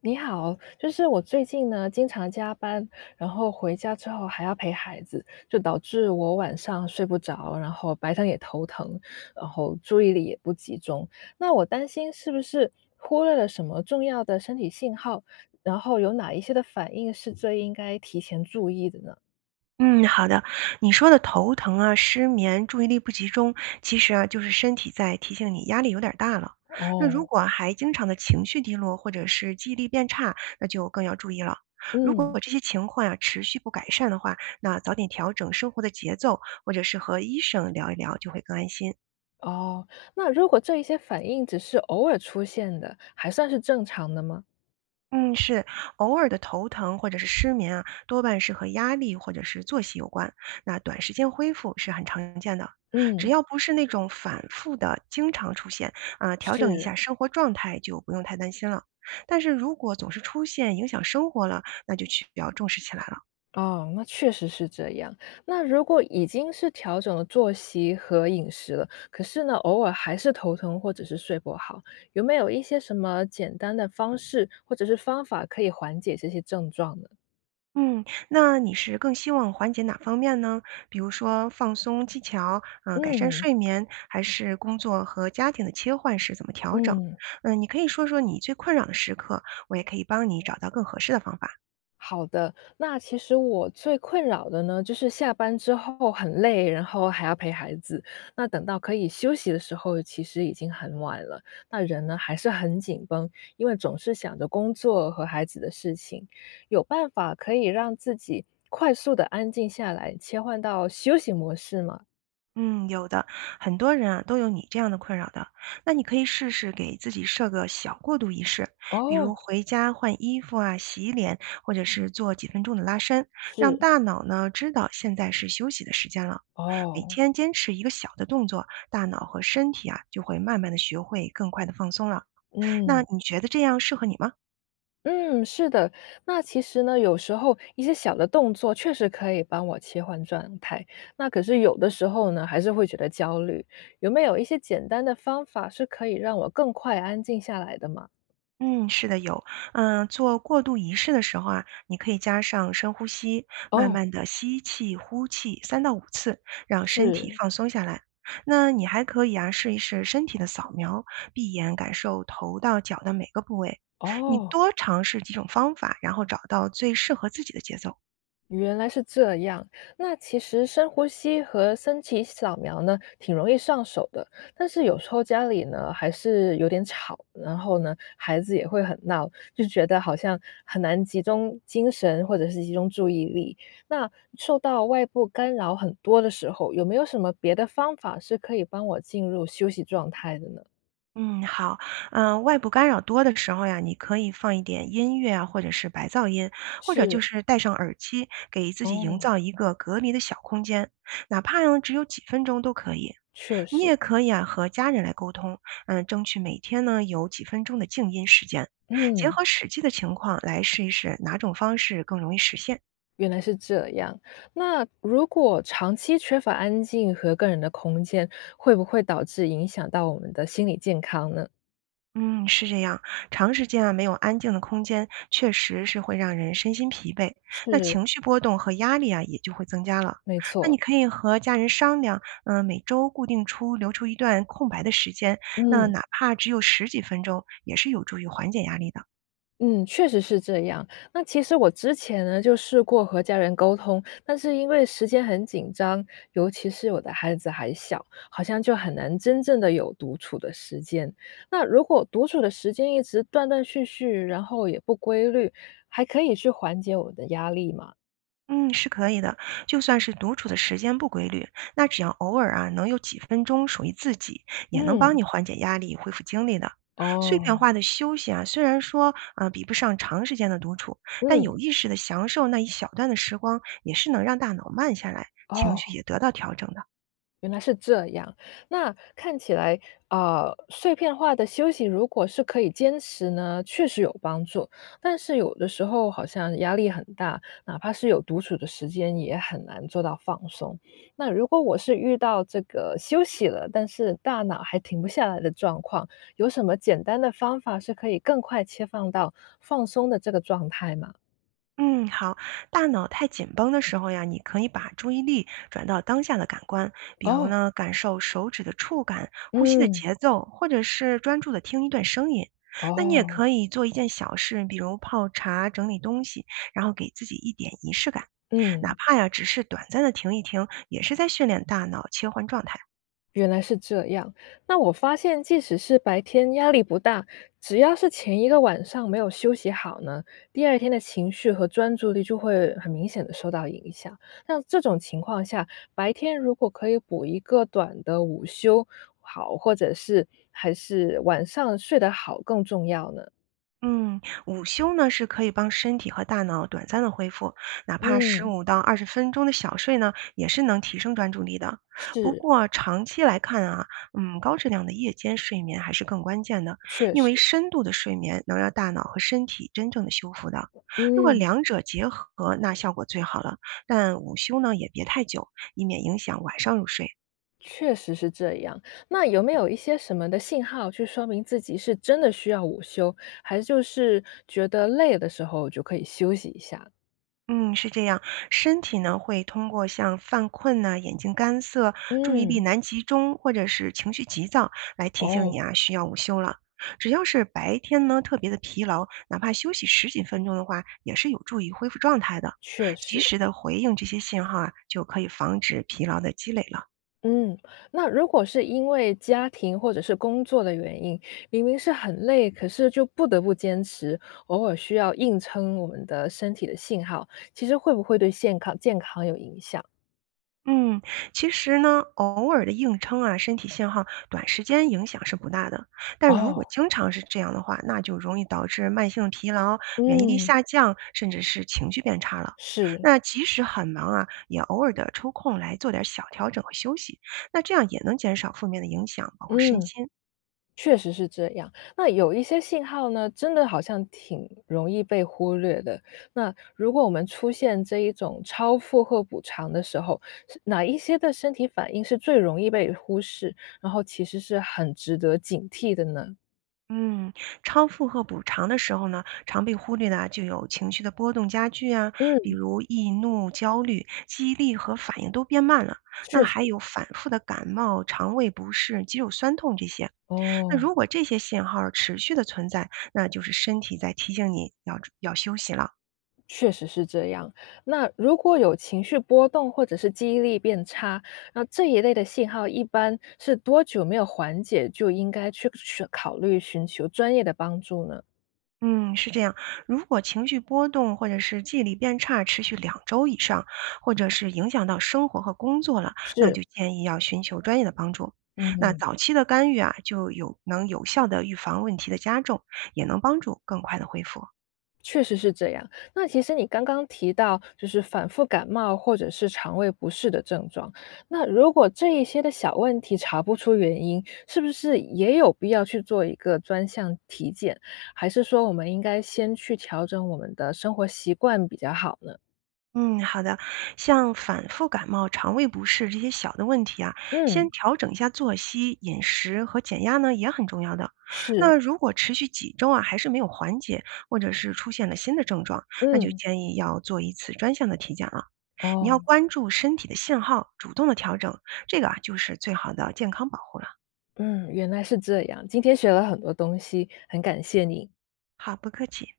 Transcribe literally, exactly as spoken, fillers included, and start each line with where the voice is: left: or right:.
left: 你好，就是我最近呢经常加班，然后回家之后还要陪孩子，就导致我晚上睡不着，然后白天也头疼，然后注意力也不集中。那我担心是不是忽略了什么重要的身体信号，然后有哪一些的反应是最应该提前注意的呢？
right: 嗯，好的。你说的头疼啊、失眠、注意力不集中，其实啊，就是身体在提醒你压力有点儿大了。那如
left: 哦，
right: 果还经常的情绪低落，或者是记忆力变差，那就更要注意了。如
left: 嗯，
right: 果这些情况呀持续不改善的话，那早点调整生活的节奏，或者是和医生聊一聊，就会更安心。
left: 哦，那如果这一些反应只是偶尔出现的，还算是正常的吗？
right: 嗯，是偶尔的头疼或者是失眠啊，多半是和压力或者是作息有关。那短时间恢复是很常见的，只
left: 嗯，
right: 要不是那种反复的、经常出现啊，调整一下
left: 是。
right: 生活状态就不用太担心了。但是如果总是出现影响生活了，那就需要重视起来了。
left: 哦，那确实是这样。那如果已经是调整了作息和饮食了，可是呢，偶尔还是头疼或者是睡不好，有没有一些什么简单的方式或者是方法可以缓解这些症状呢？
right: 嗯，那你是更希望缓解哪方面呢？比如说放松技巧，嗯、改善
left: 嗯
right: 睡眠，还是工作和家庭的切换时怎么调整？
left: 嗯。
right: 嗯、你可以说说你最困扰的时刻，我也可以帮你找到更合适的方法。
left: 好的，那其实我最困扰的呢，就是下班之后很累，然后还要陪孩子。那等到可以休息的时候，其实已经很晚了。那人呢，还是很紧绷，因为总是想着工作和孩子的事情。有办法可以让自己快速的安静下来，切换到休息模式吗？
right: 嗯，有的，很多人啊都有你这样的困扰的。那你可以试试给自己设个小过渡仪式，比如
left: 哦，
right: 回家换衣服啊、洗脸，或者是做几分钟的拉伸，让
left: 是
right: 大脑呢知道现在是休息的时间了。每
left: 哦，
right: 天坚持一个小的动作，大脑和身体啊就会慢慢的学会更快的放松了。那
left: 嗯。
right: 你觉得这样适合你吗？
left: 嗯，是的。那其实呢，有时候一些小的动作确实可以帮我切换状态，那可是有的时候呢，还是会觉得焦虑。有没有一些简单的方法是可以让我更快安静下来的吗？
right: 嗯，是的，有。嗯，做过渡仪式的时候啊，你可以加上深呼吸，慢
left: 哦，
right: 慢的吸气、呼气三到五次，让身体
left: 是
right: 放松下来。那你还可以啊，试一试身体的扫描，闭眼感受头到脚的每个部位。你
left: 哦。
right: 多尝试几种方法，然后找到最适合自己的节奏。
left: 原来是这样，那其实深呼吸和身体扫描呢，挺容易上手的。但是有时候家里呢还是有点吵，然后呢孩子也会很闹，就觉得好像很难集中精神或者是集中注意力。那受到外部干扰很多的时候，有没有什么别的方法是可以帮我进入休息状态的呢？
right: 嗯，好，嗯，外部干扰多的时候呀，你可以放一点音乐啊，或者是白噪音，或者就
left: 是，
right: 是戴上耳机，给自己营
left: 哦，
right: 造一个隔离的小空间，哪怕呢只有几分钟都可以。
left: 确
right: 你也
left: 实，
right: 可以啊和家人来沟通，嗯，争取每天呢有几分钟的静音时间，结
left: 嗯。
right: 合实际的情况来试一试哪种方式更容易实现。
left: 原来是这样。那如果长期缺乏安静和个人的空间，会不会导致影响到我们的心理健康呢？
right: 嗯，是这样，长时间啊没有安静的空间，确实是会让人身心疲惫，那
left: 是，
right: 情绪波动和压力啊也就会增加了。
left: 没
right: 那你
left: 错，
right: 可以和家人商量，嗯、每周固定出留出一段空白的时间，那
left: 嗯
right: 哪怕只有十几分钟，也是有助于缓解压力的。
left: 嗯，确实是这样。那其实我之前呢就试过和家人沟通，但是因为时间很紧张，尤其是我的孩子还小，好像就很难真正的有独处的时间。那如果独处的时间一直断断续续，然后也不规律，还可以去缓解我的压力吗？
right: 嗯，是可以的。就算是独处的时间不规律，那只要偶尔啊，能有几分钟属于自己，也能帮
left: 嗯。
right: 你缓解压力、恢复精力的。碎片
left: 哦，
right: 化的休息啊，虽然说啊、呃比不上长时间的独处，但有
left: 嗯，
right: 意识的享受那一小段的时光，也是能让大脑慢下来，情
left: 哦，
right: 绪也得到调整的。
left: 原来是这样。那看起来，啊，碎片化的休息如果是可以坚持呢，确实有帮助。但是有的时候好像压力很大，哪怕是有独处的时间，也很难做到放松。那如果我是遇到这个休息了，但是大脑还停不下来的状况，有什么简单的方法是可以更快切换到放松的这个状态吗？
right: 嗯，好。大脑太紧绷的时候呀，你可以把注意力转到当下的感官，比如
left: 哦，
right: 呢，感受手指的触感、呼吸的
left: 嗯，
right: 节奏，或者是专注的听一段声音。那你也可
left: 哦，
right: 以做一件小事，比如泡茶、整理东西，然后给自己一点仪式感，哪
left: 嗯。
right: 怕呀只是短暂的停一停，也是在训练大脑切换状态。
left: 原来是这样。那我发现，即使是白天压力不大，只要是前一个晚上没有休息好呢，第二天的情绪和专注力就会很明显的受到影响。那这种情况下，白天如果可以补一个短的午休，好，或者是还是晚上睡得好更重要呢？
right: 嗯，午休呢是可以帮身体和大脑短暂的恢复，哪怕十
left: 嗯，
right: 五到二十分钟的小睡呢，也是能提升专注力的。不
left: 是，
right: 过长期来看啊，嗯，高质量的夜间睡眠还是更关键的，
left: 确
right: 因为
left: 实，
right: 深度的睡眠能让大脑和身体真正的修复的。如果
left: 嗯。
right: 两者结合，那效果最好了。但午休呢也别太久，以免影响晚上入睡。
left: 确实是这样。那有没有一些什么的信号去说明自己是真的需要午休，还是就是觉得累的时候就可以休息一下？
right: 嗯，是这样，身体呢会通过像犯困呐、眼睛干涩、注意力
left: 嗯，
right: 难集中，或者是情绪急躁来提醒你
left: 哦，
right: 啊，需要午休了。只要是白天呢特别的疲劳，哪怕休息十几分钟的话，也是有助于恢复状态的。
left: 确
right: 及
left: 实。
right: 时的回应这些信号啊，就可以防止疲劳的积累了。
left: 嗯，那如果是因为家庭或者是工作的原因，明明是很累，可是就不得不坚持，偶尔需要硬撑我们的身体的信号，其实会不会对健康健康有影响？
right: 嗯，其实呢，偶尔的硬撑啊，身体信号短时间影响是不大的。但如果
left: 哦，
right: 经常是这样的话，那就容易导致慢性疲劳、免疫力
left: 嗯，
right: 下降，甚至是情绪变差了。
left: 是，
right: 那即使很忙啊，也偶尔的抽空来做点小调整和休息，那这样也能减少负面的影响，保护身
left: 嗯。
right: 心。
left: 确实是这样。那有一些信号呢，真的好像挺容易被忽略的。那如果我们出现这一种超负荷补偿的时候，是哪一些的身体反应是最容易被忽视，然后其实是很值得警惕的呢？
right: 嗯，超负荷补偿的时候呢，常被忽略的啊就有情绪的波动加剧啊，比
left: 嗯，
right: 如易怒、焦虑，记忆力和反应都变慢了。那
left: 确
right: 还
left: 实，
right: 有反复的感冒、肠胃不适、肌肉酸痛这些。那如
left: 哦，
right: 果这些信号持续的存在，那就是身体在提醒你要要休息了。
left: 确实是这样。那如果有情绪波动或者是记忆力变差，那这一类的信号一般是多久没有缓解就应该去选考虑寻求专业的帮助呢？
right: 嗯，是这样。如果情绪波动或者是记忆力变差持续两周以上，或者是影响到生活和工作了，那
left: 是，
right: 就建议要寻求专业的帮助。那
left: 嗯，
right: 早期的干预啊，就有能有效的预防问题的加重，也能帮助更快的恢复。
left: 确实是这样。那其实你刚刚提到，就是反复感冒或者是肠胃不适的症状，那如果这一些的小问题查不出原因，是不是也有必要去做一个专项体检？还是说我们应该先去调整我们的生活习惯比较好呢？
right: 嗯，好的。像反复感冒、肠胃不适这些小的问题啊，先
left: 嗯，
right: 调整一下作息、饮食和减压呢，也很重要的。那
left: 是，
right: 如果持续几周啊，还是没有缓解，或者是出现了新的症状，那就
left: 嗯，
right: 建议要做一次专项的体检了。你要
left: 哦，
right: 关注身体的信号，主动的调整，这个啊，就是最好的健康保护了。
left: 嗯，原来是这样，今天学了很多东西，很感谢你。
right: 好，不客气。